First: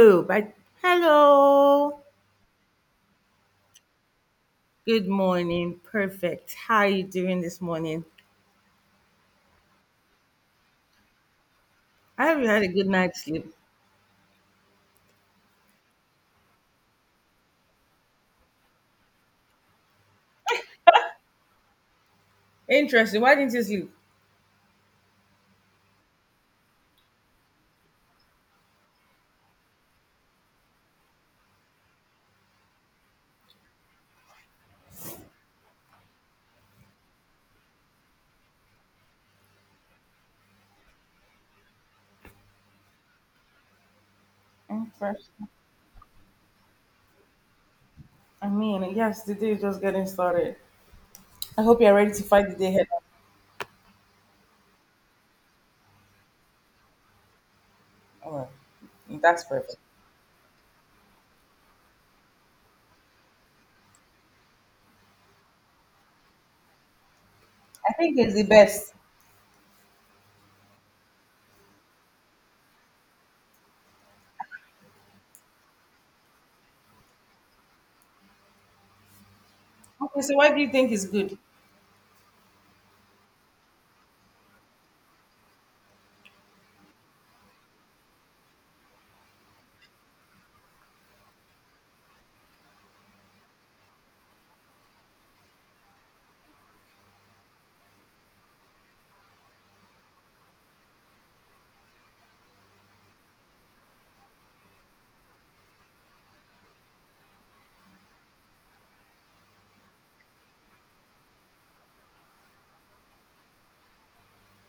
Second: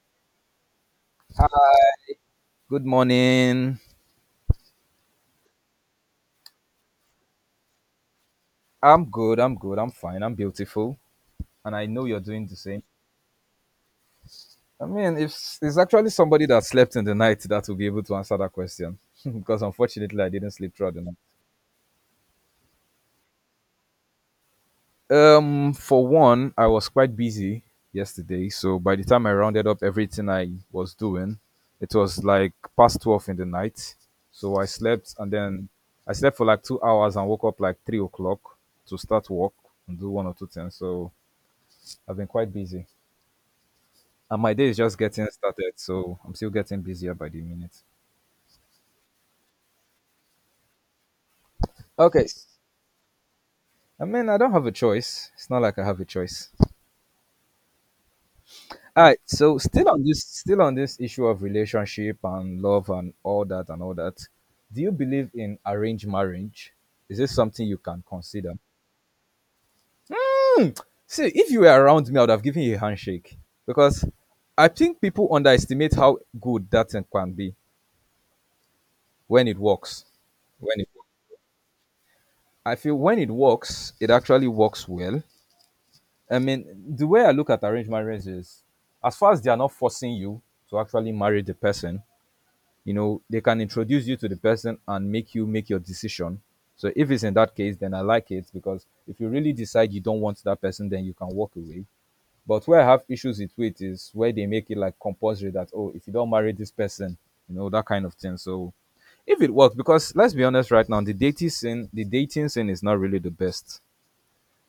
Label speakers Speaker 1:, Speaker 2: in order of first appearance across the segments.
Speaker 1: Oh, but hello.
Speaker 2: Good morning.
Speaker 1: Good morning. Perfect. How are you doing this morning?
Speaker 2: I'm good. I'm good. I'm fine. I'm beautiful. And I know you're
Speaker 1: I hope
Speaker 2: doing
Speaker 1: you
Speaker 2: the
Speaker 1: had a
Speaker 2: same.
Speaker 1: good night's sleep.
Speaker 2: I mean, if s- it's actually somebody that slept in the night that will be able to answer that question, because unfortunately I didn't sleep throughout the night.
Speaker 1: Interesting. Why didn't you sleep?
Speaker 2: For one, I was quite busy yesterday, so by the time I rounded up everything I was doing, it was like past 12 in the night. So I slept, and then I slept for like 2 hours and woke up like 3 o'clock to start work and do one or two things. So I've been quite busy, and my day is
Speaker 1: Mm.
Speaker 2: just getting
Speaker 1: First,
Speaker 2: started, so I'm still getting busier by the minute.
Speaker 1: I mean, yes, the day is just getting started. I hope you're ready to
Speaker 2: Okay.
Speaker 1: fight the day ahead.
Speaker 2: I mean, I don't have a choice. It's not like I have a choice.
Speaker 1: Oh,
Speaker 2: All right,
Speaker 1: that's
Speaker 2: so
Speaker 1: perfect.
Speaker 2: still on this issue of relationship and love and all that and all that. Do you believe in arranged marriage? Is this something you
Speaker 1: I
Speaker 2: can
Speaker 1: think it's the
Speaker 2: consider?
Speaker 1: best.
Speaker 2: See, if you were around me, I would have given you a handshake because I think people underestimate how good that thing can be when it works.
Speaker 1: Okay, so why do you
Speaker 2: When it,
Speaker 1: think it's good?
Speaker 2: I feel when it works, it actually works well. I mean, the way I look at arranged marriage is, as far as they are not forcing you to actually marry the person, you know, they can introduce you to the person and make you make your decision. So if it's in that case, then I like it, because if you really decide you don't want that person, then you can walk away. But where I have issues with it is where they make it like compulsory that, oh, if you don't marry this person, you know, that kind of thing. So if it works, because let's be honest, right now, the dating scene is not really the best.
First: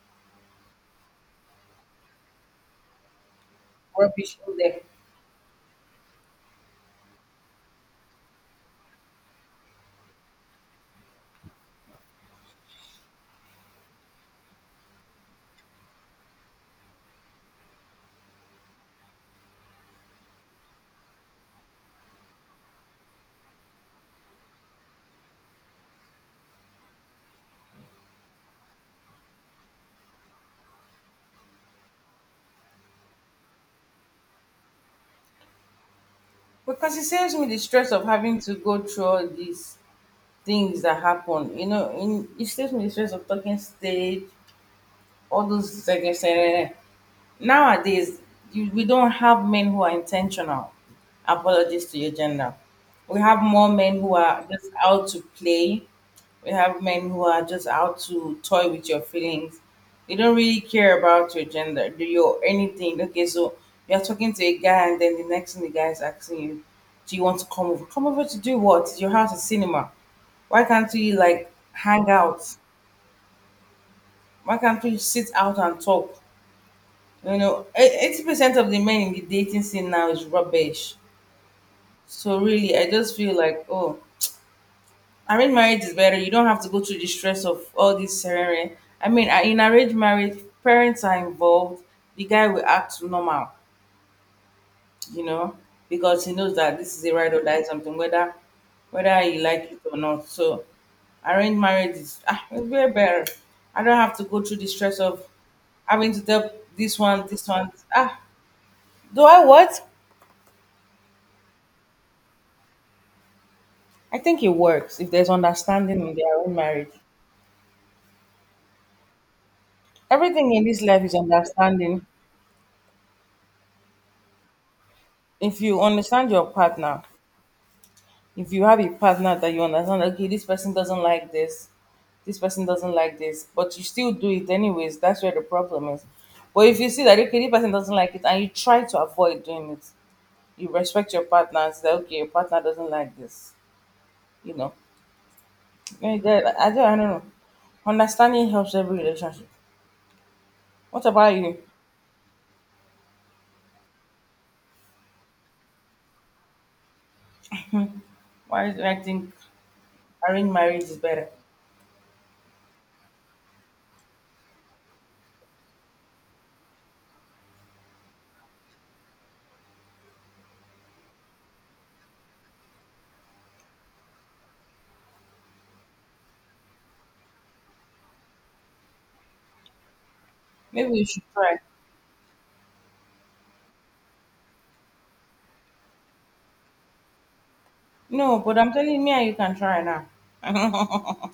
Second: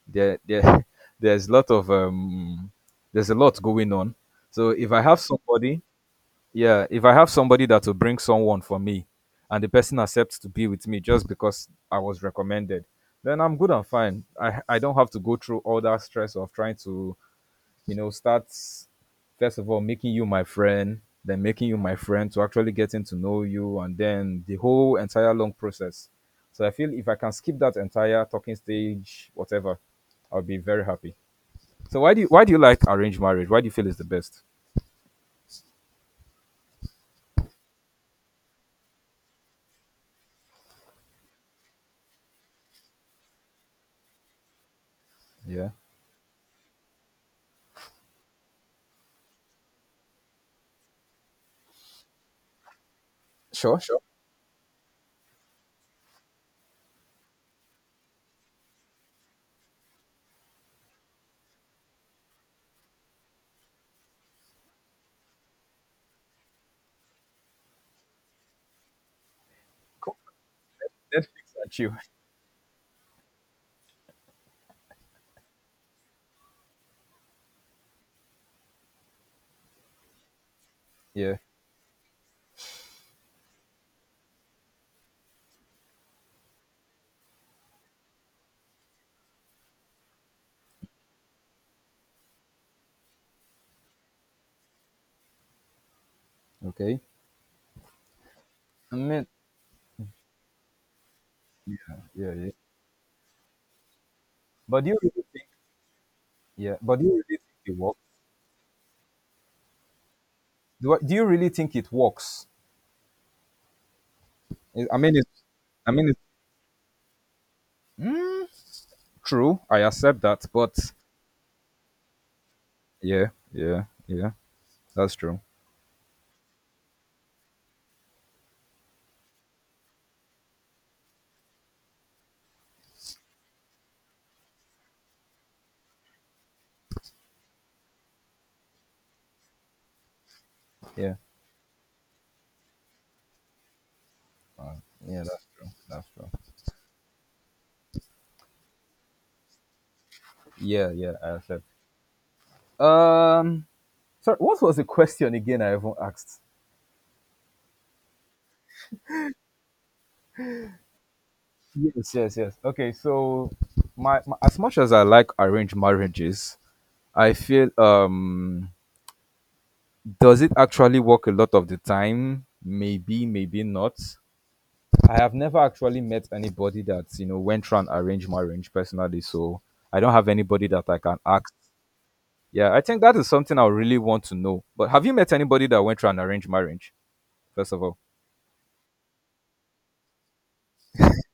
Speaker 2: There, there's a lot of um there's a lot going on.
Speaker 1: Rubbish in
Speaker 2: So
Speaker 1: there.
Speaker 2: if I have somebody, yeah, if I have somebody that will bring someone for me, and the person accepts to be with me just because I was recommended, then I'm good and fine. I don't have to go through all that stress of trying to, you know, start. First of all, making you my friend, then making you my friend to actually getting to know you, and then the whole entire long process. So I feel if I can skip that entire talking stage, whatever, I'll be very happy. So why do you like arranged marriage? Why do you feel it's the best?
Speaker 1: Because it saves me the stress of having to go through all these things that happen. It saves me the stress of talking stage, all
Speaker 2: Yeah.
Speaker 1: those second. Nowadays, we don't have men who are intentional, apologies to your gender. We have more
Speaker 2: Sure,
Speaker 1: men
Speaker 2: sure.
Speaker 1: who are just out to play. We have men who are just out to toy with your feelings. They don't really care about your gender, do you anything. Okay, so you're talking to a guy, and then the next thing the guy is asking you, do you want to come over? Come over to do what? Is your house a cinema?
Speaker 2: Cool.
Speaker 1: Why can't we
Speaker 2: Netflix
Speaker 1: like
Speaker 2: and chill.
Speaker 1: hang out? Why can't we sit out and talk? You know, 80% of the men in the dating scene now is rubbish.
Speaker 2: Yeah.
Speaker 1: So really, I just feel like, oh, arranged marriage is better. You don't have to go through the stress of all this ceremony. I mean, in arranged marriage, parents are involved. The guy will act normal, you know, because he knows that this
Speaker 2: Okay.
Speaker 1: is a ride or die something, whether
Speaker 2: I
Speaker 1: whether
Speaker 2: mean,
Speaker 1: he like it or not. So arranged marriage is
Speaker 2: yeah,
Speaker 1: ah,
Speaker 2: yeah.
Speaker 1: it's way better. I don't have to go through the
Speaker 2: But do you
Speaker 1: stress of
Speaker 2: really think?
Speaker 1: having to tell
Speaker 2: Yeah.
Speaker 1: this
Speaker 2: But do you really
Speaker 1: one,
Speaker 2: think
Speaker 1: this one.
Speaker 2: it works?
Speaker 1: Ah, do I what?
Speaker 2: Do you really think it works?
Speaker 1: I think it
Speaker 2: I
Speaker 1: works if
Speaker 2: mean,
Speaker 1: there's
Speaker 2: it's, I
Speaker 1: understanding
Speaker 2: mean,
Speaker 1: in
Speaker 2: it's
Speaker 1: their own marriage.
Speaker 2: true. I accept that,
Speaker 1: Everything in
Speaker 2: but
Speaker 1: this life is understanding.
Speaker 2: yeah, yeah, yeah. That's true.
Speaker 1: If you understand your partner, if you have a partner that you understand, okay, this person doesn't like this person doesn't like this, but you still do it anyways, that's where the problem is. But if you see that, okay, this person doesn't like it and you try to avoid doing it, you respect
Speaker 2: Yeah,
Speaker 1: your partner and say, okay, your partner doesn't like this, you know.
Speaker 2: uh, yeah, that's true. That's
Speaker 1: Eh,
Speaker 2: true.
Speaker 1: that- I don't know. Understanding helps every relationship.
Speaker 2: Yeah,
Speaker 1: What
Speaker 2: yeah.
Speaker 1: about
Speaker 2: I
Speaker 1: you?
Speaker 2: said. Um, Sorry, what was the question again? I even asked.
Speaker 1: Why do I think arranged marriage is better.
Speaker 2: Yes, yes, yes. Okay, so my as much as I like arranged marriages, I feel, does it actually work a lot of the time? Maybe, maybe not. I have never actually met anybody that went through an arranged marriage personally, so I don't have anybody that
Speaker 1: Maybe
Speaker 2: I
Speaker 1: you
Speaker 2: can
Speaker 1: should
Speaker 2: ask.
Speaker 1: try.
Speaker 2: Yeah, I think that is something I really want to know. But have you met anybody that went through an arranged marriage? First of all,
Speaker 1: No, but I'm telling you, me and you can try now.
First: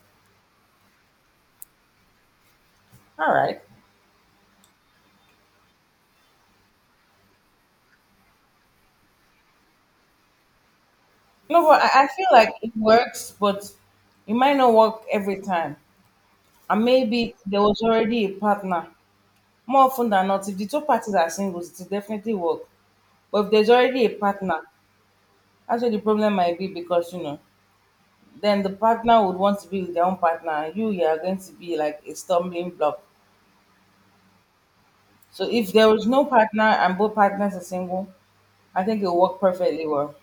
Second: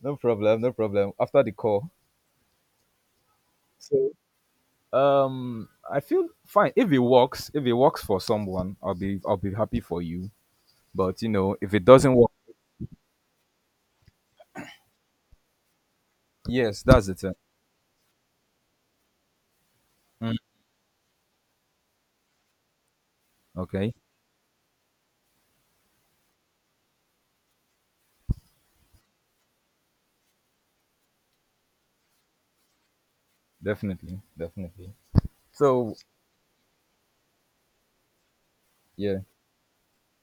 Speaker 2: no problem, no problem. After the call,
Speaker 1: All right.
Speaker 2: so, I feel fine if it works. If it works for someone, I'll be happy for you. But you know,
Speaker 1: No,
Speaker 2: if
Speaker 1: but
Speaker 2: it
Speaker 1: I
Speaker 2: doesn't
Speaker 1: feel
Speaker 2: work,
Speaker 1: like it works, but it might not work every time.
Speaker 2: yes,
Speaker 1: And
Speaker 2: that's
Speaker 1: maybe
Speaker 2: it.
Speaker 1: there was already a partner. More often than
Speaker 2: Mm.
Speaker 1: not, if the two parties are singles, it will definitely work. But if there's
Speaker 2: Okay,
Speaker 1: already a partner, that's where the problem might be because, you know, then the partner would want to be with their own partner, and you are going to be like a stumbling block.
Speaker 2: definitely, definitely.
Speaker 1: So if there
Speaker 2: So
Speaker 1: is no partner and both partners are single, I think
Speaker 2: yeah,
Speaker 1: it'll work perfectly well.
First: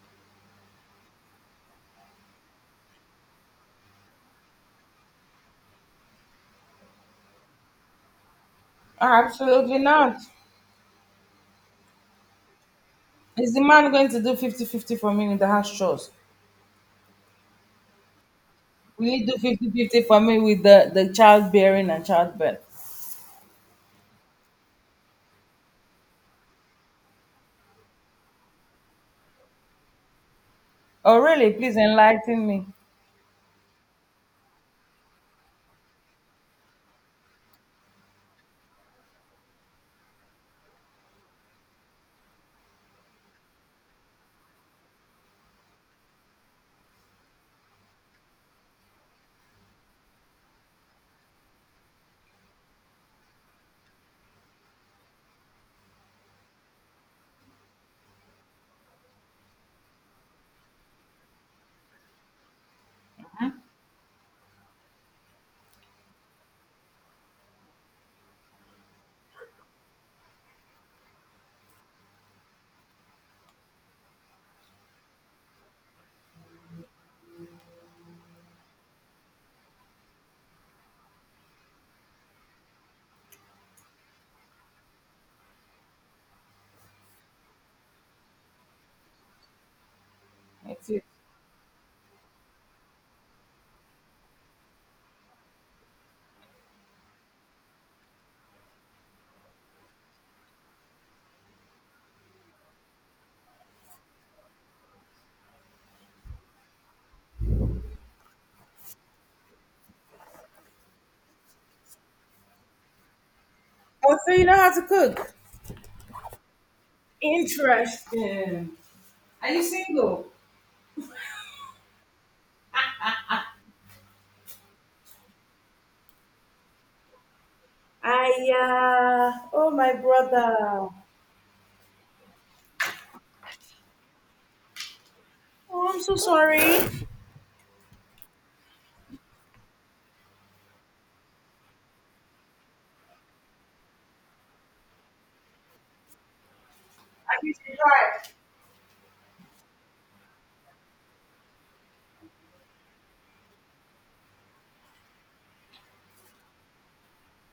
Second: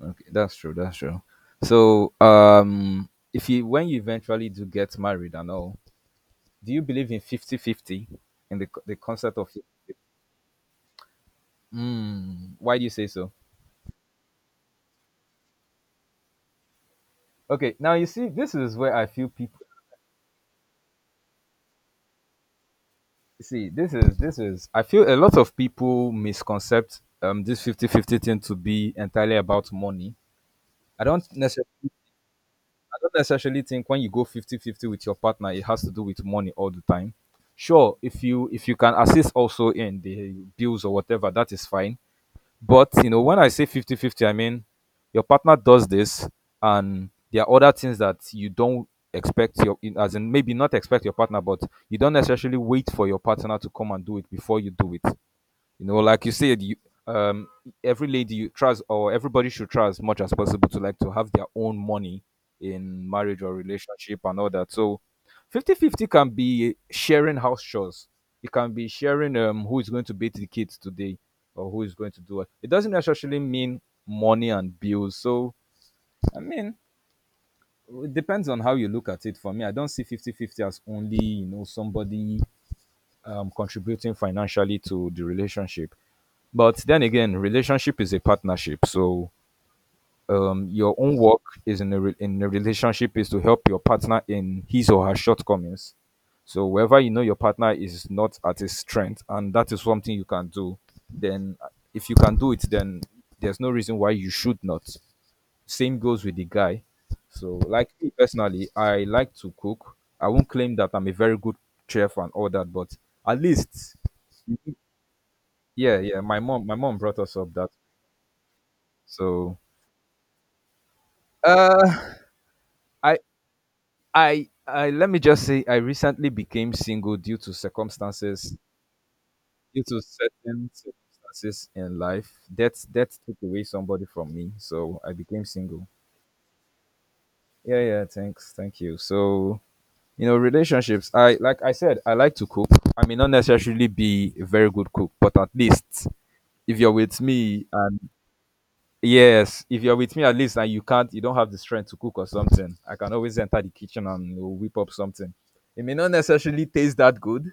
Speaker 2: okay, that's true, that's true. So, if you when you eventually do get married and all, do you believe in 50 50 in the co- the
Speaker 1: Ah,
Speaker 2: concept of...
Speaker 1: absolutely not.
Speaker 2: Mm, why do you say so?
Speaker 1: Is the man going to do 50-50 for me with the house chores?
Speaker 2: Okay, now you see, this is where
Speaker 1: Will
Speaker 2: I
Speaker 1: he
Speaker 2: feel
Speaker 1: do
Speaker 2: people
Speaker 1: 50-50 for me with the childbearing and childbirth?
Speaker 2: see this is, I feel, a lot of people misconcept this 50-fifty 50 thing to be entirely about money. I
Speaker 1: Oh,
Speaker 2: don't
Speaker 1: really? Please
Speaker 2: necessarily
Speaker 1: enlighten me.
Speaker 2: I don't necessarily think when you go 50-50 with your partner it has to do with money all the time. Sure, if you can assist also in the bills or whatever, that is fine. But you know, when I say 50-50, I mean your partner does this, and there are other things that you don't expect your as in, maybe not expect your partner, but you don't necessarily wait for your partner to come and do it before you do it. You know, like you said, you um every lady you trust, or everybody should try as much as possible to, like, to have their own money in marriage or relationship and all that. So 50-50 can be sharing house chores. It can be sharing, who is going to bathe the kids today or who is going to do it. It doesn't necessarily mean money and bills. So, I mean, it depends on how you look at it. For me, I don't see 50-50 as only, somebody contributing financially to the relationship. But then again, relationship is a partnership. So,
Speaker 1: That's
Speaker 2: your
Speaker 1: it.
Speaker 2: own work is in a relationship is to help your partner in his or her shortcomings. So wherever you know your partner is not at his strength, and that is something you can do, then, if you can do it, then there's no reason why you should not. Same goes with the guy. So, like, me personally, I like to cook. I won't claim that I'm a very good chef and all that, but at least...
Speaker 1: Oh, so you know how to cook?
Speaker 2: Yeah, yeah. My mom brought us up that.
Speaker 1: Interesting. Are
Speaker 2: So,
Speaker 1: you single?
Speaker 2: uh, I, I. Let me just say, I recently became single due to
Speaker 1: I,
Speaker 2: circumstances,
Speaker 1: oh,
Speaker 2: due
Speaker 1: my
Speaker 2: to certain
Speaker 1: brother.
Speaker 2: circumstances in life. That took away somebody from me, so I became single.
Speaker 1: Oh, I'm so sorry. I
Speaker 2: Yeah, yeah. Thanks, thank you. So, relationships. I like I said, I like to cook. I may not necessarily be a very good cook, but at least if you're with
Speaker 1: need
Speaker 2: me
Speaker 1: to
Speaker 2: and...
Speaker 1: try.
Speaker 2: Yes, if you're with me, at least, and you don't have the strength to cook or something, I can always enter the kitchen and whip up something. It may not necessarily taste that good.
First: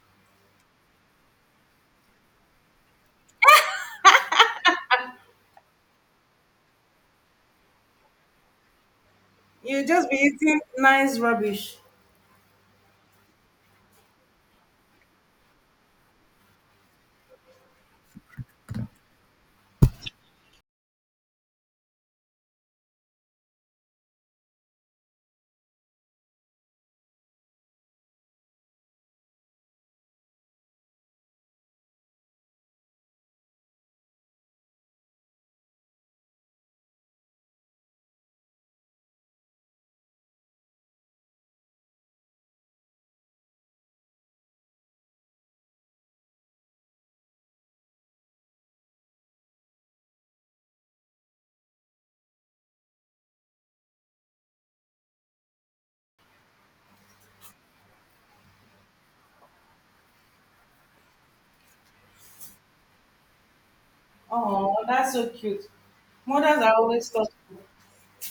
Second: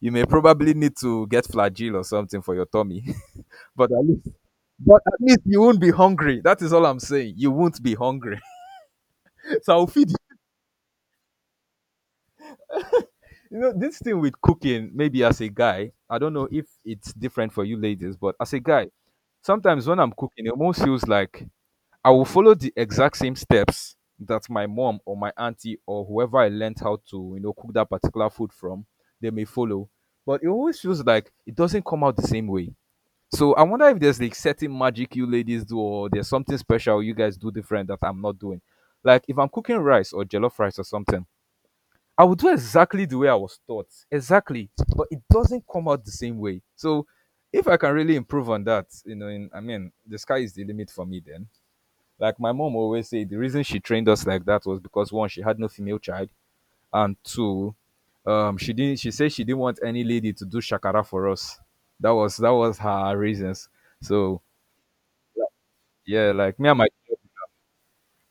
Speaker 2: You may probably need to get flagyl or something for your tummy, but at least, you won't be hungry. That is all I'm saying. You won't be hungry. So
Speaker 1: You
Speaker 2: I'll
Speaker 1: just
Speaker 2: feed
Speaker 1: be
Speaker 2: you.
Speaker 1: eating nice rubbish.
Speaker 2: You know, this thing with cooking, maybe as a guy, I don't know if it's different for you ladies, but as a guy, sometimes when I'm cooking, it almost feels like I will follow the exact same steps that my mom or my auntie or whoever I learned how to, you know, cook that particular food from, they may follow. But it always feels like it doesn't come out the same way. So I wonder if there's like certain magic you ladies do, or there's something special you guys do different that I'm not doing. Like if I'm cooking rice or jollof rice or something, I will do exactly the way I was taught. Exactly. But it doesn't come out the same way. So if I can really improve on that, you know, I mean, the sky is the limit for me. Then, like my mom always say, the reason she trained us like that was because, one, she had no female child, and two, she said she didn't want any lady to do shakara for us. That was her reasons. So,
Speaker 1: Oh, that's so cute.
Speaker 2: yeah, like
Speaker 1: Mothers
Speaker 2: me
Speaker 1: are
Speaker 2: and my
Speaker 1: always thoughtful.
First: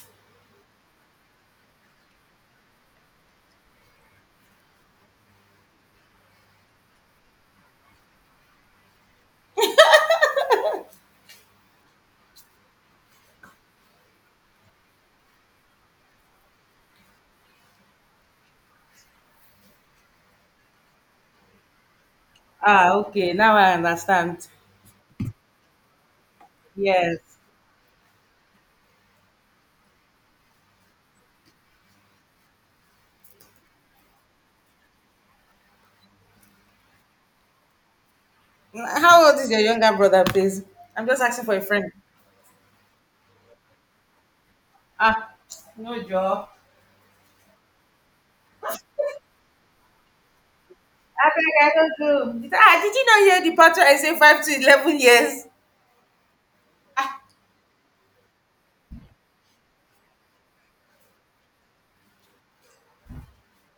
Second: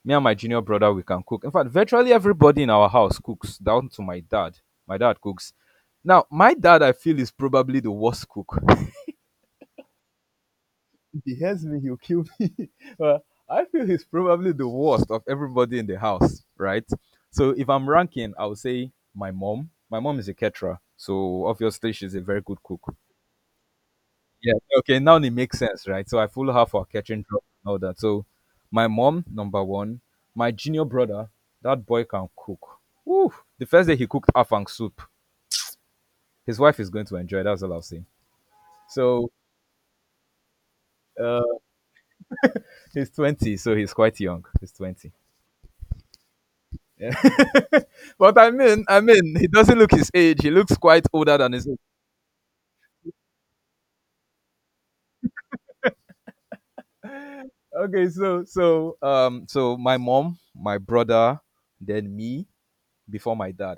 Speaker 2: me and my junior brother, we can cook. In fact, virtually everybody in our house cooks, down to my dad. My dad cooks. Now, my dad, I feel, is probably the worst cook. If he hears me, he'll kill me. Well, I feel he's probably the worst of everybody in the house, right? So if I'm ranking, I would say my mom. My mom is a caterer, so obviously she's a very good cook.
Speaker 1: Ah, okay. Now I understand.
Speaker 2: Yeah. Okay, now it makes sense, right? So I follow her for
Speaker 1: Yes.
Speaker 2: catching job and all that. So, my mom, number one. My junior brother, that boy can cook. Woo! The first day he cooked afang soup. His wife is going to enjoy. That's all I'll say.
Speaker 1: How
Speaker 2: So,
Speaker 1: old is your younger brother, please? I'm just asking for
Speaker 2: uh,
Speaker 1: a friend.
Speaker 2: he's 20, so he's quite young. He's 20.
Speaker 1: Ah, no job.
Speaker 2: Yeah. But I mean, he doesn't look his age. He looks quite
Speaker 1: I
Speaker 2: older
Speaker 1: beg,
Speaker 2: than his
Speaker 1: I
Speaker 2: age.
Speaker 1: don't do. Ah, did you not hear the pattern I say 5 to 11 years?
Speaker 2: Okay, so my mom, my brother, then me, before my dad.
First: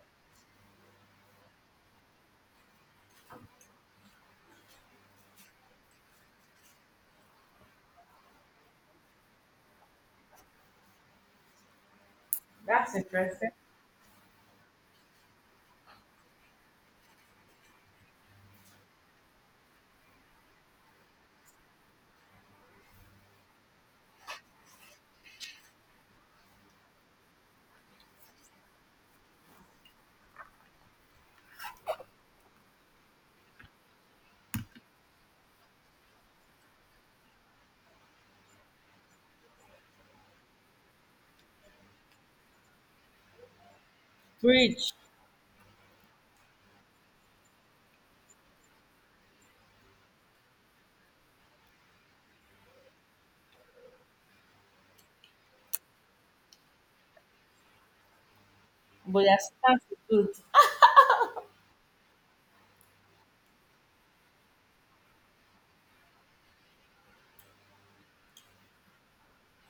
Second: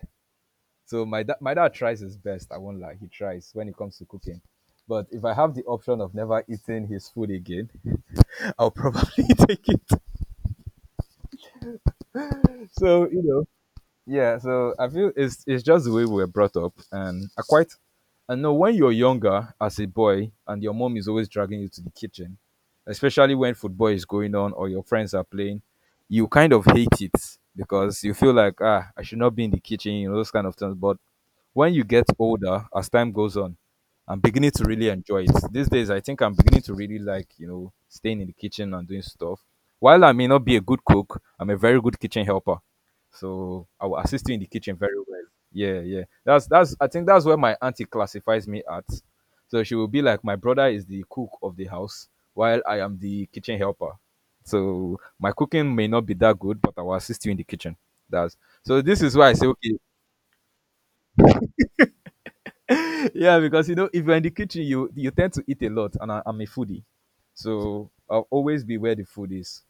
Speaker 2: So my dad tries his best. I won't lie, he tries when it comes to cooking. But if I have the option of never eating his food again, I'll probably take it.
Speaker 1: That's
Speaker 2: So you know,
Speaker 1: interesting.
Speaker 2: yeah, so I feel it's just the way we were brought up, and I know, when you're younger as a boy and your mom is always dragging you to the kitchen, especially when football is going on or your friends are playing, you kind of hate it because you feel like, ah, I should not be in the kitchen, those kind of things. But when you get older, as time goes on, I'm beginning to really enjoy it these days. I think I'm beginning to really like staying in the kitchen and doing stuff. While I may not be a good cook, I'm a very good kitchen helper, so I will assist you in the kitchen
Speaker 1: Preach.
Speaker 2: very well. Yeah, yeah. That's I think that's where my auntie classifies me at. So she will be like, my brother is the cook of the house, while I am the kitchen helper. So my cooking may not be that good, but I will assist you in the kitchen. That's So this is
Speaker 1: But
Speaker 2: why I
Speaker 1: your
Speaker 2: say, okay.
Speaker 1: stance is good.
Speaker 2: Yeah, because if you're in the kitchen, you tend to eat a lot, and I'm a foodie. So I'll always be where the food is.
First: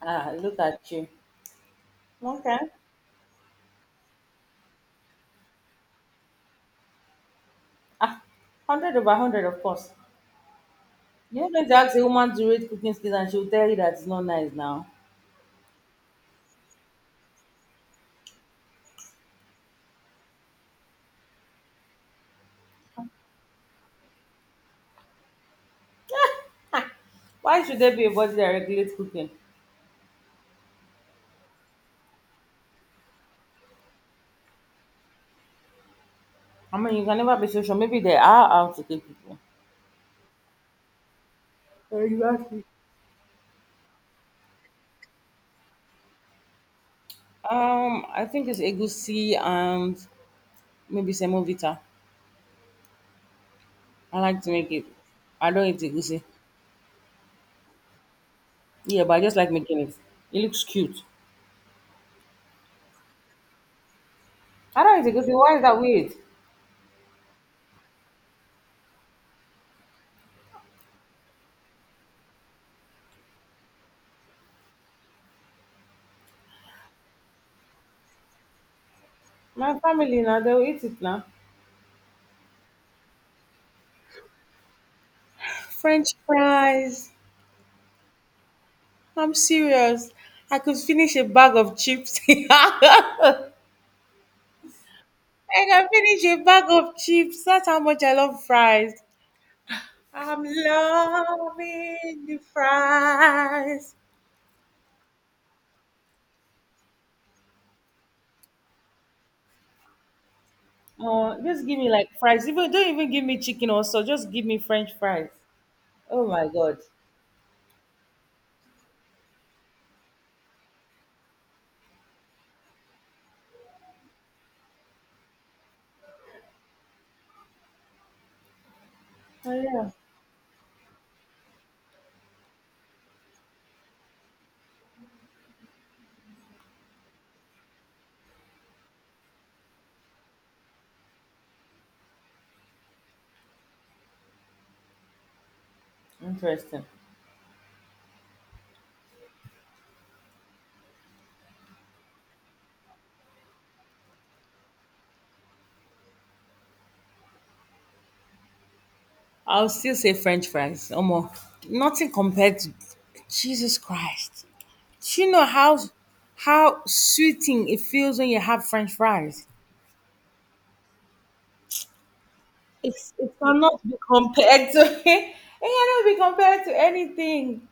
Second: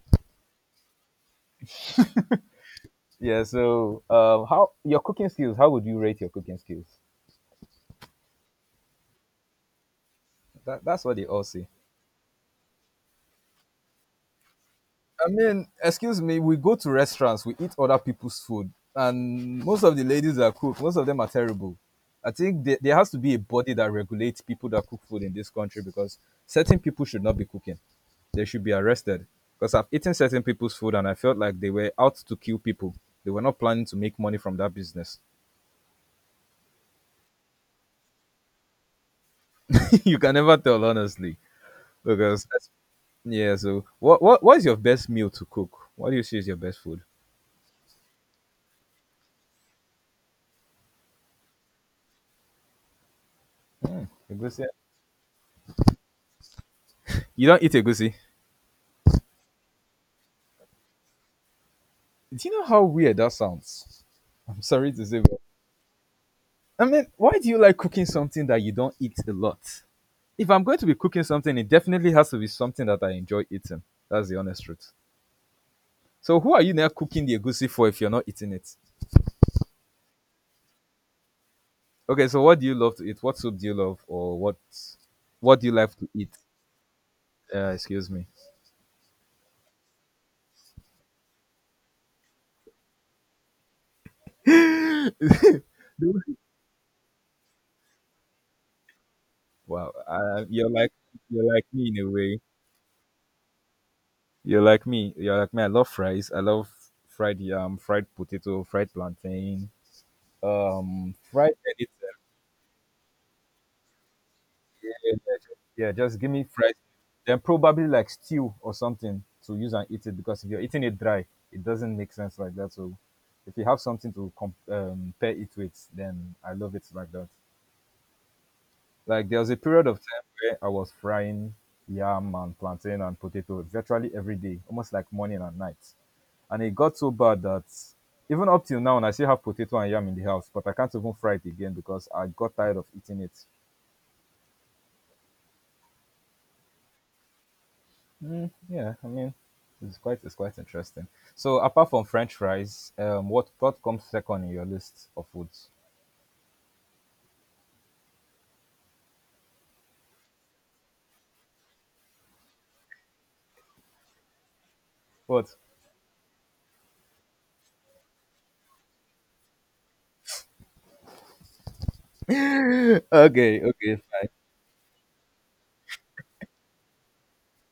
Speaker 1: Ah, look at you. Okay.
Speaker 2: Yeah, so how would you rate your cooking skills?
Speaker 1: Ah, 100 over 100, of course.
Speaker 2: That's what they all
Speaker 1: You're going
Speaker 2: say.
Speaker 1: to ask a woman to rate cooking skills and she'll tell you that it's not nice now.
Speaker 2: I mean, excuse me, we go to restaurants, we eat other people's food, and most of the ladies that cook, most of them are terrible. I think there has to be a body that regulates people that cook food in this country, because certain people should not be
Speaker 1: Why should
Speaker 2: cooking.
Speaker 1: there be a body that
Speaker 2: They should be
Speaker 1: regulates
Speaker 2: arrested,
Speaker 1: cooking?
Speaker 2: because I've eaten certain people's food and I felt like they were out to kill people. They were not planning to make money from that business.
Speaker 1: I mean, you can never be so sure. Maybe there are how to cook people.
Speaker 2: You can never tell, honestly, because
Speaker 1: Exactly.
Speaker 2: that's, yeah. So, what is your best meal to cook? What do you see is your best food?
Speaker 1: I think it's egusi and maybe semovita. I like to
Speaker 2: Egusi.
Speaker 1: make it. I don't eat egusi.
Speaker 2: You don't eat egusi.
Speaker 1: Yeah, but I just like making it. It looks cute.
Speaker 2: Do you know how weird that sounds? I'm
Speaker 1: I
Speaker 2: sorry
Speaker 1: don't
Speaker 2: to
Speaker 1: eat
Speaker 2: say,
Speaker 1: egusi.
Speaker 2: but
Speaker 1: Why is that weird?
Speaker 2: I mean, why do you like cooking something that you don't eat a lot? If I'm going to be cooking something, it definitely has to be something that I enjoy eating. That's the honest truth. So, who are you now cooking the egusi for if you're not eating it?
Speaker 1: My family now they'll eat it now.
Speaker 2: Okay, so what do you love to eat? What soup do you love, or what do you like to
Speaker 1: French
Speaker 2: eat?
Speaker 1: fries.
Speaker 2: Excuse me.
Speaker 1: I'm serious. I could finish a bag of chips. I can finish a bag of chips. That's how much I love fries.
Speaker 2: Wow.
Speaker 1: I'm
Speaker 2: You're like me in a
Speaker 1: loving the
Speaker 2: way.
Speaker 1: fries.
Speaker 2: You're like me. You're like me. I love fries. I love fried yam, fried potato, fried plantain,
Speaker 1: Oh,
Speaker 2: fried
Speaker 1: just give me like
Speaker 2: anything.
Speaker 1: fries. Even don't even give me chicken also. Just give me French
Speaker 2: Yeah, yeah,
Speaker 1: fries.
Speaker 2: yeah, just
Speaker 1: Oh
Speaker 2: give me
Speaker 1: my
Speaker 2: fried,
Speaker 1: god.
Speaker 2: then probably like stew or something to use and eat it, because if you're eating it dry, it doesn't make sense like that. So if you have something to pair it with, then I love it like that. Like there was
Speaker 1: Oh
Speaker 2: a period
Speaker 1: yeah.
Speaker 2: of time where I was frying yam and plantain and potato virtually every day, almost like morning and night. And it got so bad that, even up till now, and I still have potato and yam in the house, but I can't even fry it again because I got tired of eating it.
Speaker 1: Interesting.
Speaker 2: Mm, yeah, I mean, it's quite interesting. So apart from French fries, what comes second in your list of foods?
Speaker 1: I'll still say French fries. Almost nothing compared to Jesus Christ. Do you know
Speaker 2: What?
Speaker 1: how sweeting it feels when you have French fries? It's it
Speaker 2: Okay,
Speaker 1: cannot be
Speaker 2: okay, fine.
Speaker 1: compared to it cannot be compared to anything.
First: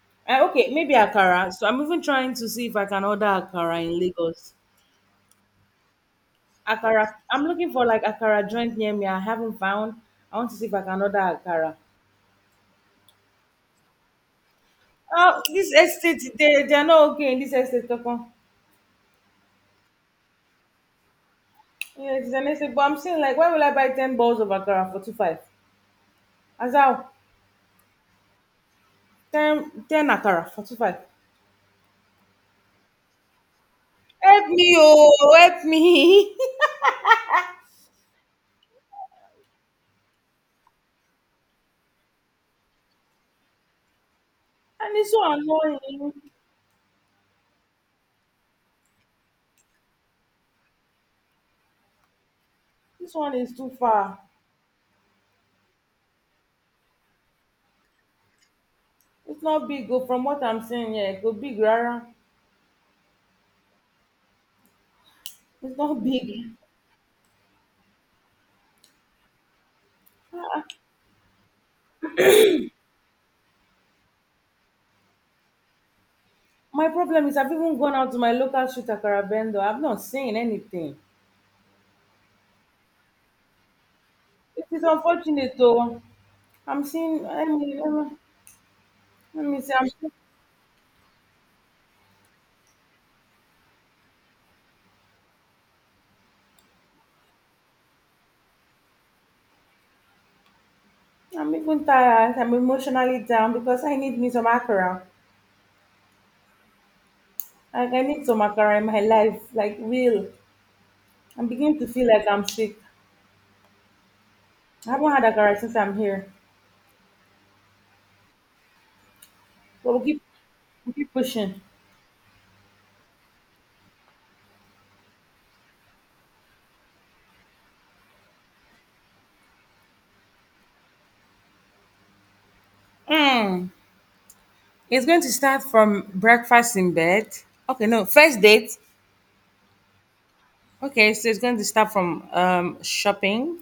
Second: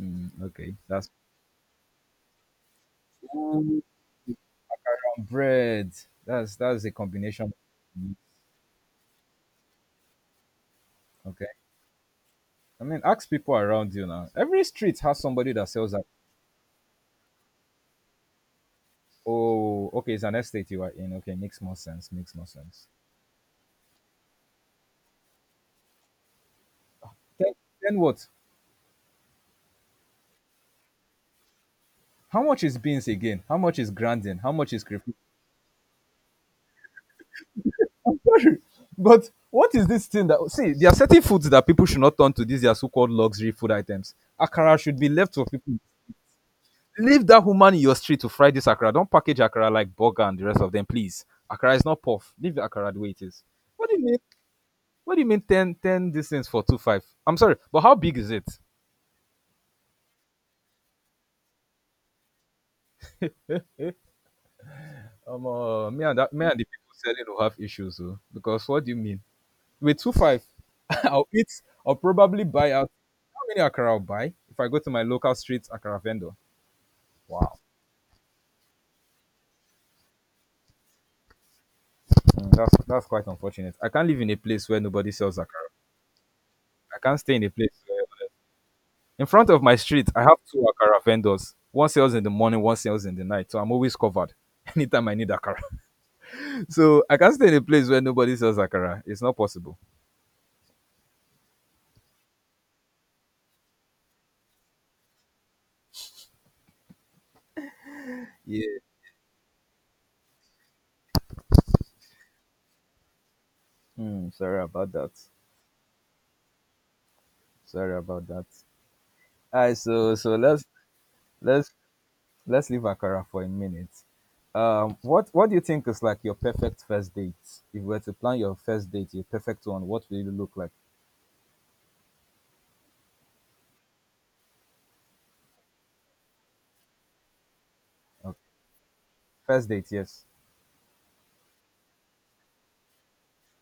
Speaker 2: Mm,
Speaker 1: Okay,
Speaker 2: okay,
Speaker 1: maybe
Speaker 2: that's
Speaker 1: akara. So I'm even trying to see if I can order akara in Lagos.
Speaker 2: bread. That's a
Speaker 1: Akara. I'm
Speaker 2: combination.
Speaker 1: looking for like
Speaker 2: Mm,
Speaker 1: akara joint near me. I haven't found. I want to see if I can order
Speaker 2: okay,
Speaker 1: akara.
Speaker 2: I mean, ask people around you now. Every street has
Speaker 1: Oh,
Speaker 2: somebody that
Speaker 1: this
Speaker 2: sells that.
Speaker 1: estate, they are not okay in this estate. Kakon.
Speaker 2: Oh, okay, it's an estate you are in. Okay, makes more sense.
Speaker 1: Yeah, it's
Speaker 2: Makes more
Speaker 1: an estate,
Speaker 2: sense.
Speaker 1: but I'm saying like, why will I buy 10 balls of akara for two five? As how
Speaker 2: Then, then what?
Speaker 1: ten ten akara for two five.
Speaker 2: How much is beans again? How much is grandin?
Speaker 1: Help
Speaker 2: How much
Speaker 1: me,
Speaker 2: is cream?
Speaker 1: oh, help me.
Speaker 2: I'm sorry. But what is this thing, that, see, they are certain foods that people should not turn to these, their so-called luxury food items. Akara
Speaker 1: And
Speaker 2: should be
Speaker 1: it's so
Speaker 2: left for people.
Speaker 1: annoying.
Speaker 2: Leave that woman in your street to fry this akara. Don't package akara like burger and the rest of them, please. Akara is not puff. Leave the akara the way
Speaker 1: This
Speaker 2: it
Speaker 1: one
Speaker 2: is.
Speaker 1: is too
Speaker 2: What do you mean?
Speaker 1: far.
Speaker 2: What do you mean, ten, ten, 10 these things for 25? I'm sorry, but how big is it?
Speaker 1: It's not big. Go from what I'm saying, yeah, it go big rara.
Speaker 2: Um,
Speaker 1: It's
Speaker 2: uh,
Speaker 1: not
Speaker 2: me and that me
Speaker 1: big.
Speaker 2: and the people selling will have issues, though, because what do you mean? With 25, I'll eat. I'll probably buy out. How many akara I'll buy if I go to my local street akara vendor?
Speaker 1: My problem is I've
Speaker 2: Wow.
Speaker 1: even gone out to my local street akara vendor. I've not seen anything.
Speaker 2: Mm, that's quite unfortunate. I can't live in a
Speaker 1: It
Speaker 2: place where
Speaker 1: is
Speaker 2: nobody sells
Speaker 1: unfortunate
Speaker 2: akara.
Speaker 1: though. I'm
Speaker 2: I can't
Speaker 1: seeing
Speaker 2: stay
Speaker 1: I
Speaker 2: in a
Speaker 1: mean
Speaker 2: place
Speaker 1: let
Speaker 2: where.
Speaker 1: me
Speaker 2: In
Speaker 1: let
Speaker 2: front
Speaker 1: me
Speaker 2: of
Speaker 1: see
Speaker 2: my
Speaker 1: I'm
Speaker 2: street, I have two akara vendors. One sells in the morning, one sells in the night. So I'm always covered anytime I need akara. So I can't stay in a place where nobody sells akara. It's not possible.
Speaker 1: I'm even tired. I'm emotionally down because I need me some akara. Like I need some
Speaker 2: Yeah.
Speaker 1: akara in my life, like real. I'm beginning to feel like I'm sick.
Speaker 2: Hmm, sorry
Speaker 1: I
Speaker 2: about that.
Speaker 1: haven't had akara since I'm here.
Speaker 2: Sorry about that. All right,
Speaker 1: But we'll
Speaker 2: so
Speaker 1: keep
Speaker 2: so
Speaker 1: we'll keep pushing.
Speaker 2: let's Let's leave Akara for a minute. What do you think is like your perfect first date? If you were to plan your first date, your perfect one, what will you look like?
Speaker 1: Mm. It's going to start from breakfast in bed. Okay, no, first
Speaker 2: Okay.
Speaker 1: date.
Speaker 2: First date, yes.
Speaker 1: Okay, so it's going to start from shopping.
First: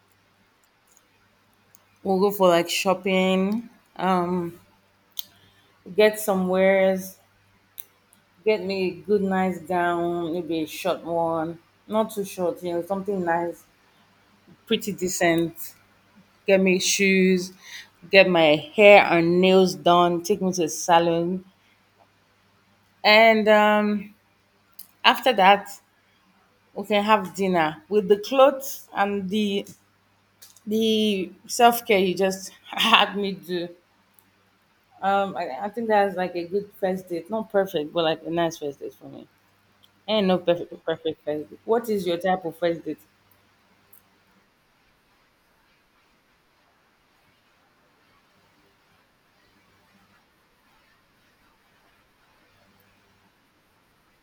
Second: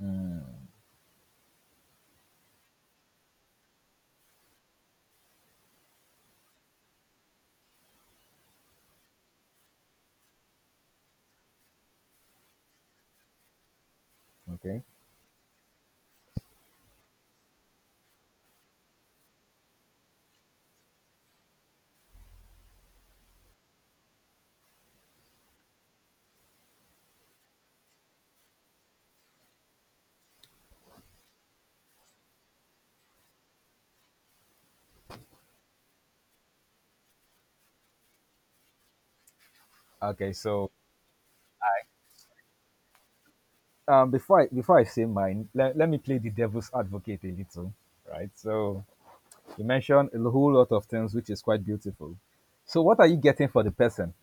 Speaker 2: Mm,
Speaker 1: We'll go for like shopping, um, get some wares, get me a good nice gown, maybe a short one, not too short, you know, something nice,
Speaker 2: okay.
Speaker 1: pretty decent. Get me shoes, get my hair and nails done, take me to the salon, and after that we can have dinner with the clothes and the self care you just had me do. I think that's like a good first date. Not perfect, but like a nice first date for me. Ain't
Speaker 2: Okay.
Speaker 1: no perfect
Speaker 2: So,
Speaker 1: perfect first date. What is your type of first date?
Speaker 2: before I say mine, let me play the devil's advocate a little, right? So, you mentioned a whole lot of things, which is quite beautiful. So what are you getting for the person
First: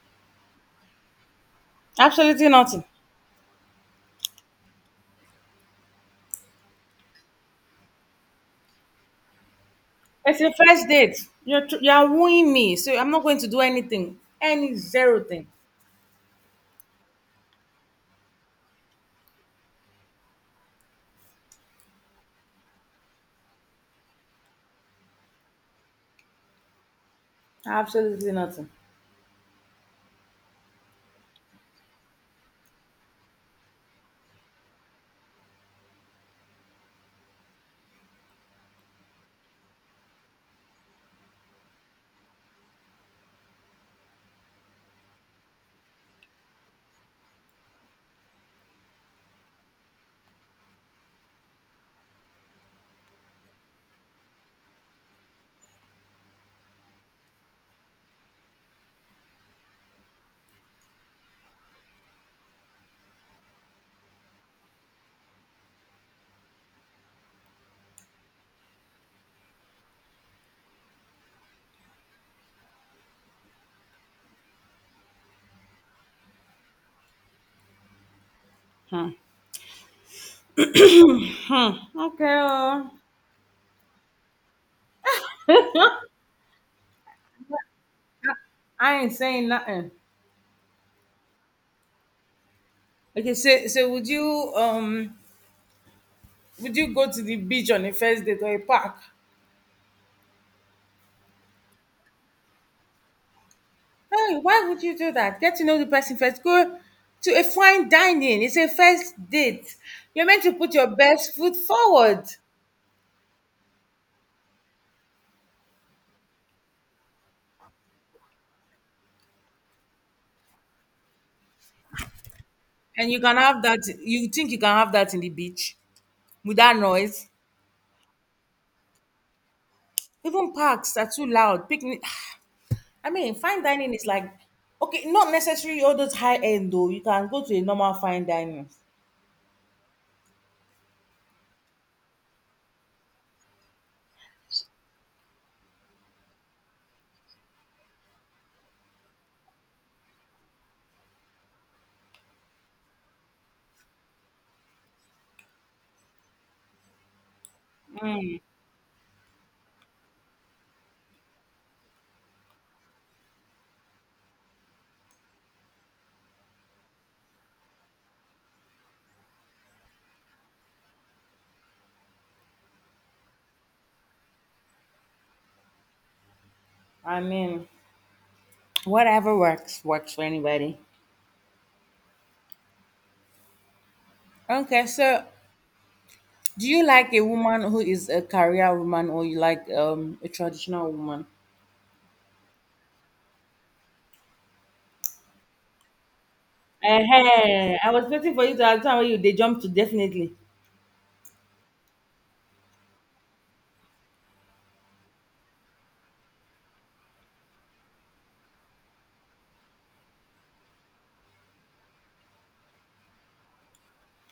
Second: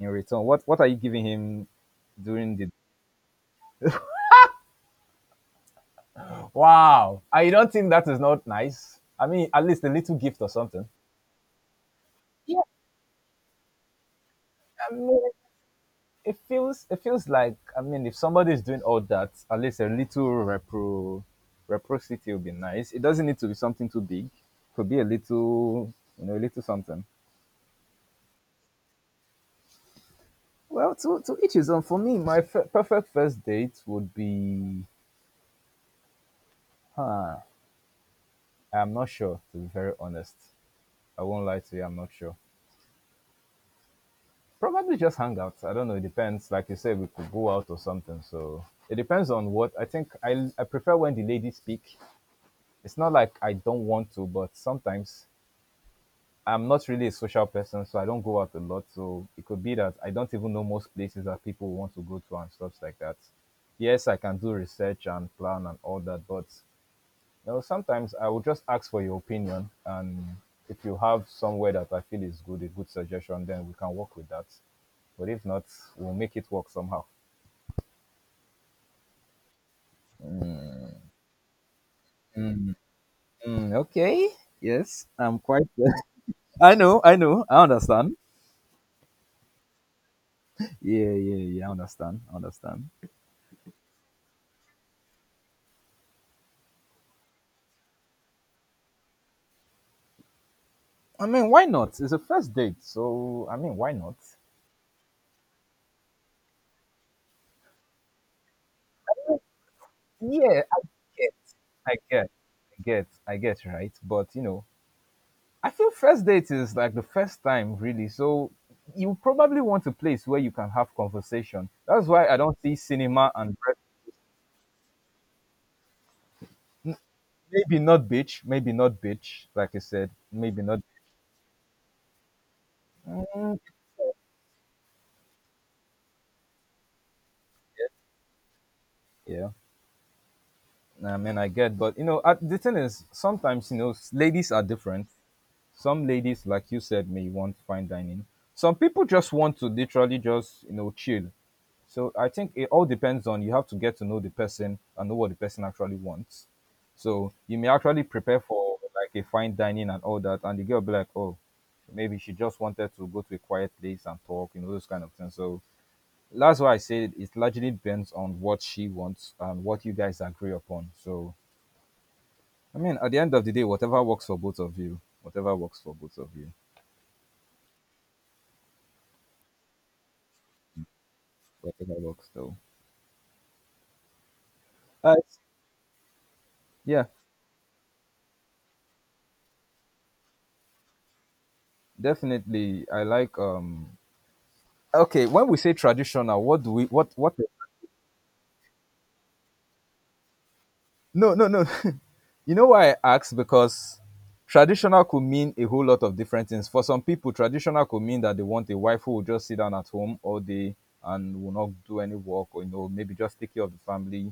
Speaker 2: in return? What are you giving him
Speaker 1: Absolutely
Speaker 2: during the—
Speaker 1: nothing.
Speaker 2: Wow. I don't think. That is not nice. I mean, at least a little
Speaker 1: It's
Speaker 2: gift or
Speaker 1: a
Speaker 2: something.
Speaker 1: first date. You're wooing me, so I'm not going to do anything, any
Speaker 2: I mean,
Speaker 1: zero thing.
Speaker 2: it feels like, I mean, if somebody is doing all that, at least a little repro reciprocity would be nice. It doesn't need to be something too big. Could be a little, a little something.
Speaker 1: Absolutely nothing.
Speaker 2: Well, to each his own. For me, my perfect first date would be— huh? I'm not sure. To be very honest, I won't lie to you. I'm not sure. Probably just hang out. I don't know. It depends. Like you said, we could go out or something. So it depends on what I think. I prefer when the ladies speak. It's not like I don't want to, but sometimes I'm not really a social person, so I don't go out a lot. So it could be that I don't even know most places that people want to go to and stuff like that. Yes, I can do research and plan and all that, but sometimes I will just ask for your opinion, and if you have somewhere that I feel is good, a good suggestion, then we can work with that. But if not, we'll make it work somehow.
Speaker 1: Hmm. Okay,
Speaker 2: Mm,
Speaker 1: oh,
Speaker 2: mm, okay. Yes, I'm quite. I know, I know, I understand.
Speaker 1: I ain't saying nothing.
Speaker 2: Yeah, yeah, yeah, I understand, I understand.
Speaker 1: Okay, so would you go to the beach on a first date or a park?
Speaker 2: I mean, why not? It's a first date, so I mean, why not?
Speaker 1: Hey, why would you do that? Get to know the person first. Go to a fine dining. It's a first date. You're meant to
Speaker 2: Yeah,
Speaker 1: put
Speaker 2: I
Speaker 1: your
Speaker 2: get,
Speaker 1: best foot
Speaker 2: I
Speaker 1: forward.
Speaker 2: get, I get, I get, right? But you know, I feel first date is like the first time, really. So you probably want a place where you can have conversation. That's why I don't see
Speaker 1: And you
Speaker 2: cinema
Speaker 1: can
Speaker 2: and
Speaker 1: have
Speaker 2: bre—
Speaker 1: that. You think you can have that in the beach with that noise?
Speaker 2: maybe not beach, like I said,
Speaker 1: Even
Speaker 2: maybe not—
Speaker 1: parks are too loud. Picnic. I mean,
Speaker 2: Mm,
Speaker 1: fine dining is like, okay, not necessarily all those high end though. You can go to a normal fine dining.
Speaker 2: yeah, I mean, I get, but you know, the thing is, sometimes, ladies are different. Some ladies, like you said, may want fine dining. Some people just want to literally just chill. So I think it all depends on, you have to get to know the person and know what the person actually wants. So you may actually prepare for like a fine dining and all that, and the girl be like, oh, maybe she just wanted to go to a quiet place and talk, those kind of things. So that's why I said it largely depends on what she wants and what you guys agree upon. So, I mean, at the end of the day, whatever works for both of you, whatever works for both of you,
Speaker 1: I mean, whatever works, works for anybody.
Speaker 2: whatever works though.
Speaker 1: Okay,
Speaker 2: Uh,
Speaker 1: so do you
Speaker 2: yeah,
Speaker 1: like a woman who is a career woman or you like a traditional woman?
Speaker 2: definitely. I like. Okay, when we say traditional, what do we what
Speaker 1: Ehen, I was waiting for you to answer when you they jump to definitely.
Speaker 2: No, no, no. You know why I ask? Because traditional could mean a whole lot of different things. For some people, traditional could mean that they want a wife who will just sit down at home all day and will not do any work, or maybe just take care of the family.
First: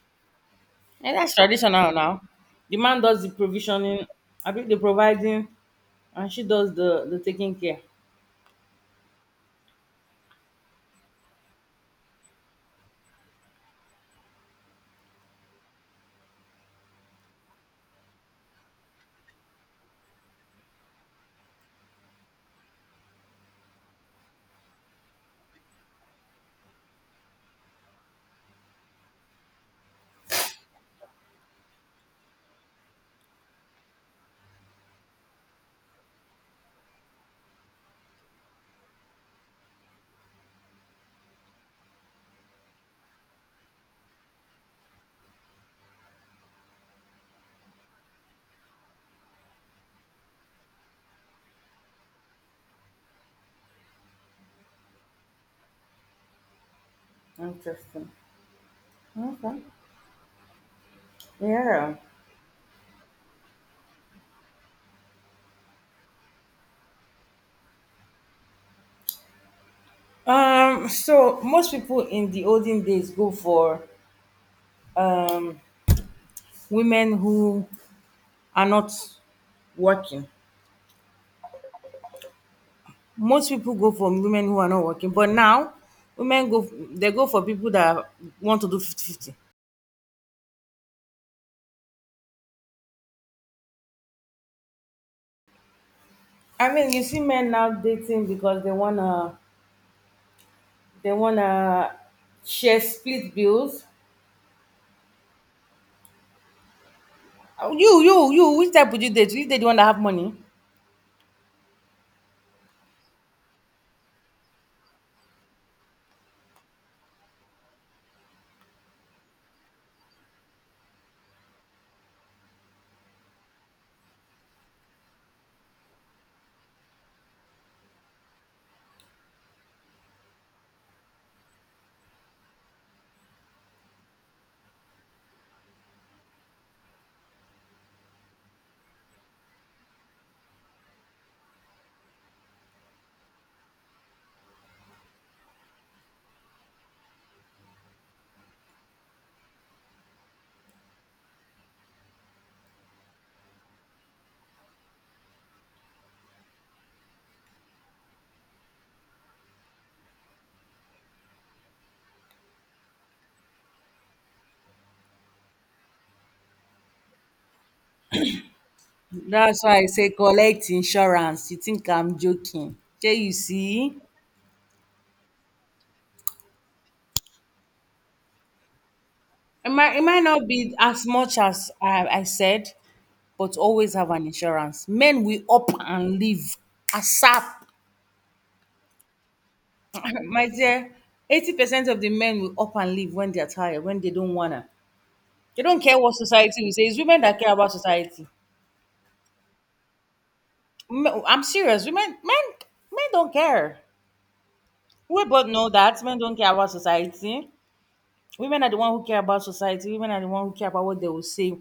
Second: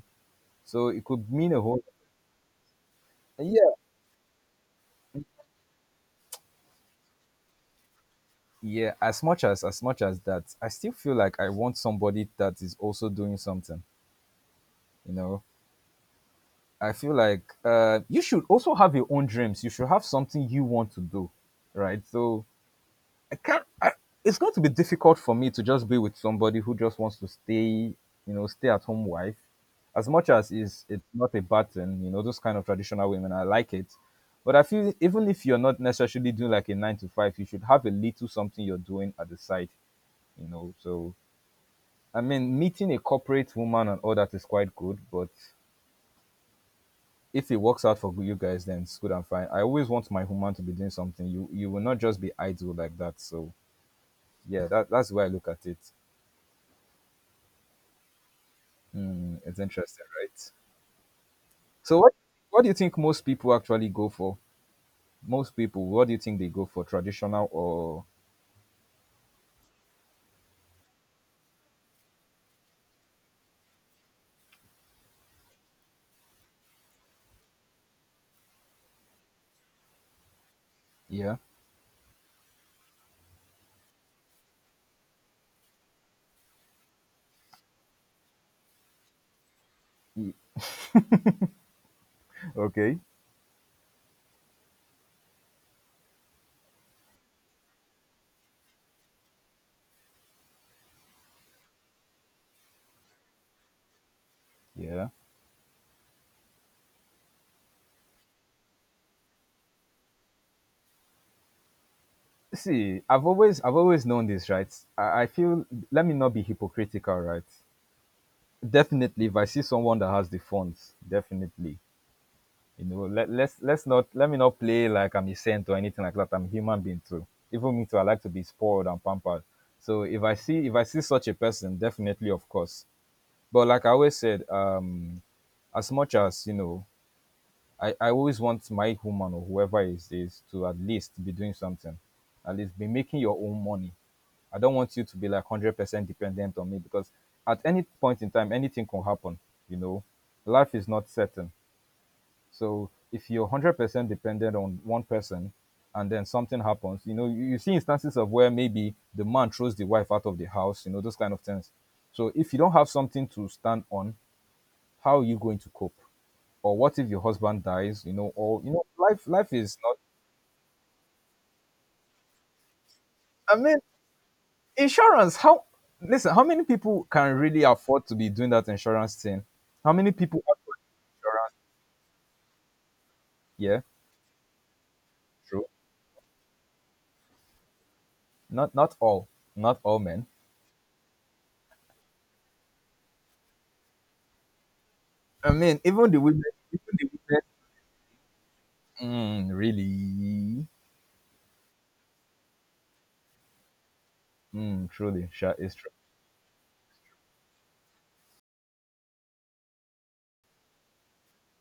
Speaker 2: So it
Speaker 1: And
Speaker 2: could
Speaker 1: that's
Speaker 2: mean a whole—
Speaker 1: traditional now. The man does the
Speaker 2: yeah.
Speaker 1: provisioning, I think the providing, and she does the taking care.
Speaker 2: Yeah, as much as that, I still feel like I want somebody that is also doing something, you know. I feel like you should also have your own dreams. You should have something you want to do, right? So can I, it's going to be difficult for me to just be with somebody who just wants to stay, stay at home wife. As much as is it's not a bad thing, those kind of traditional women, I like it. But I feel, even if you're not necessarily doing like a nine to five, you should have a little something you're doing at the side, you know. So I mean, meeting a corporate woman and all that is quite good, but if it works out for you guys, then it's good and fine. I always want my woman to be doing something. You will not just be idle like that. So yeah, that's the way I look at it.
Speaker 1: Interesting.
Speaker 2: Mm, it's
Speaker 1: Okay.
Speaker 2: interesting, right?
Speaker 1: Yeah.
Speaker 2: So what do you think most people actually go for? Most people, what do you think they go for? Traditional or—
Speaker 1: So most people in the olden days go for um women who are not working.
Speaker 2: yeah?
Speaker 1: Most people go for women who are not working, but now women go they go for people that want to do 50-50.
Speaker 2: E- Okay.
Speaker 1: I mean, you see men now dating because they wanna share split bills.
Speaker 2: Yeah.
Speaker 1: Oh, which type would you date? You date the one that have money?
Speaker 2: See, I've always known this, right? I feel, let me not be hypocritical, right? Definitely, if I see someone that has the funds, definitely. You know, let me not play like I'm a saint or anything like that. I'm a human being too. Even me too, I like to be spoiled and pampered. So if I see such a person, definitely, of course. But like I always said, as much as, I always want my woman or whoever it is to at least be doing something, at least be making your own money. I don't want you to be like 100% dependent on me, because at any point in time, anything can happen. You know, life is not certain. So if you're 100% dependent on one person, and then something happens, you see instances of where maybe the man throws the wife out of the house. You know, those kind of things. So if you don't have something to stand on, how are you going to cope? Or what if your husband dies? You know. Or life
Speaker 1: That's why
Speaker 2: is
Speaker 1: I
Speaker 2: not—
Speaker 1: say collect insurance. You think I'm joking? Okay, you
Speaker 2: I mean,
Speaker 1: see?
Speaker 2: insurance. How Listen? How many people can really afford to be doing that insurance thing? How
Speaker 1: It
Speaker 2: many
Speaker 1: might
Speaker 2: people?
Speaker 1: not
Speaker 2: Afford—
Speaker 1: be as much as I said, but
Speaker 2: Yeah,
Speaker 1: always have an insurance. Men will
Speaker 2: true.
Speaker 1: up and leave ASAP.
Speaker 2: Not all. Not all men.
Speaker 1: My dear, 80% of the men will up and leave when they're tired, when they don't wanna.
Speaker 2: I
Speaker 1: They
Speaker 2: mean,
Speaker 1: don't care
Speaker 2: even
Speaker 1: what
Speaker 2: the women.
Speaker 1: society will say.
Speaker 2: Even
Speaker 1: It's
Speaker 2: the
Speaker 1: women that
Speaker 2: women.
Speaker 1: care about society.
Speaker 2: Mm, really.
Speaker 1: M- I'm serious. Women, men don't care.
Speaker 2: Mm,
Speaker 1: We
Speaker 2: truly,
Speaker 1: both
Speaker 2: sure,
Speaker 1: know
Speaker 2: it's true.
Speaker 1: that men don't care about society. Women are the one who care about society. Women are the one who care about what they will say,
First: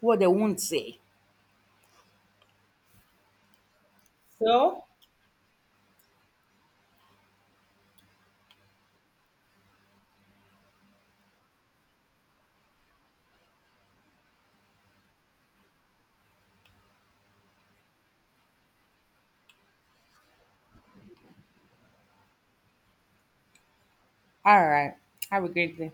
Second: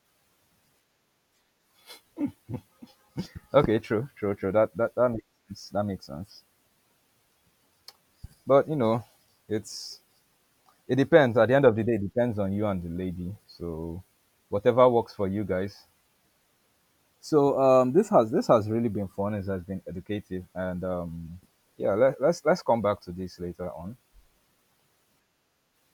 Speaker 1: what they won't say.
Speaker 2: Okay, true, true, true. That
Speaker 1: So,
Speaker 2: that that makes sense. That makes sense. But you know, it's it depends. At the end of the day, it depends on you and the lady. So whatever works for you guys. So, this has really been fun. It has been educative, and yeah, let's come back to this later on.
Speaker 1: all right. Have a great day.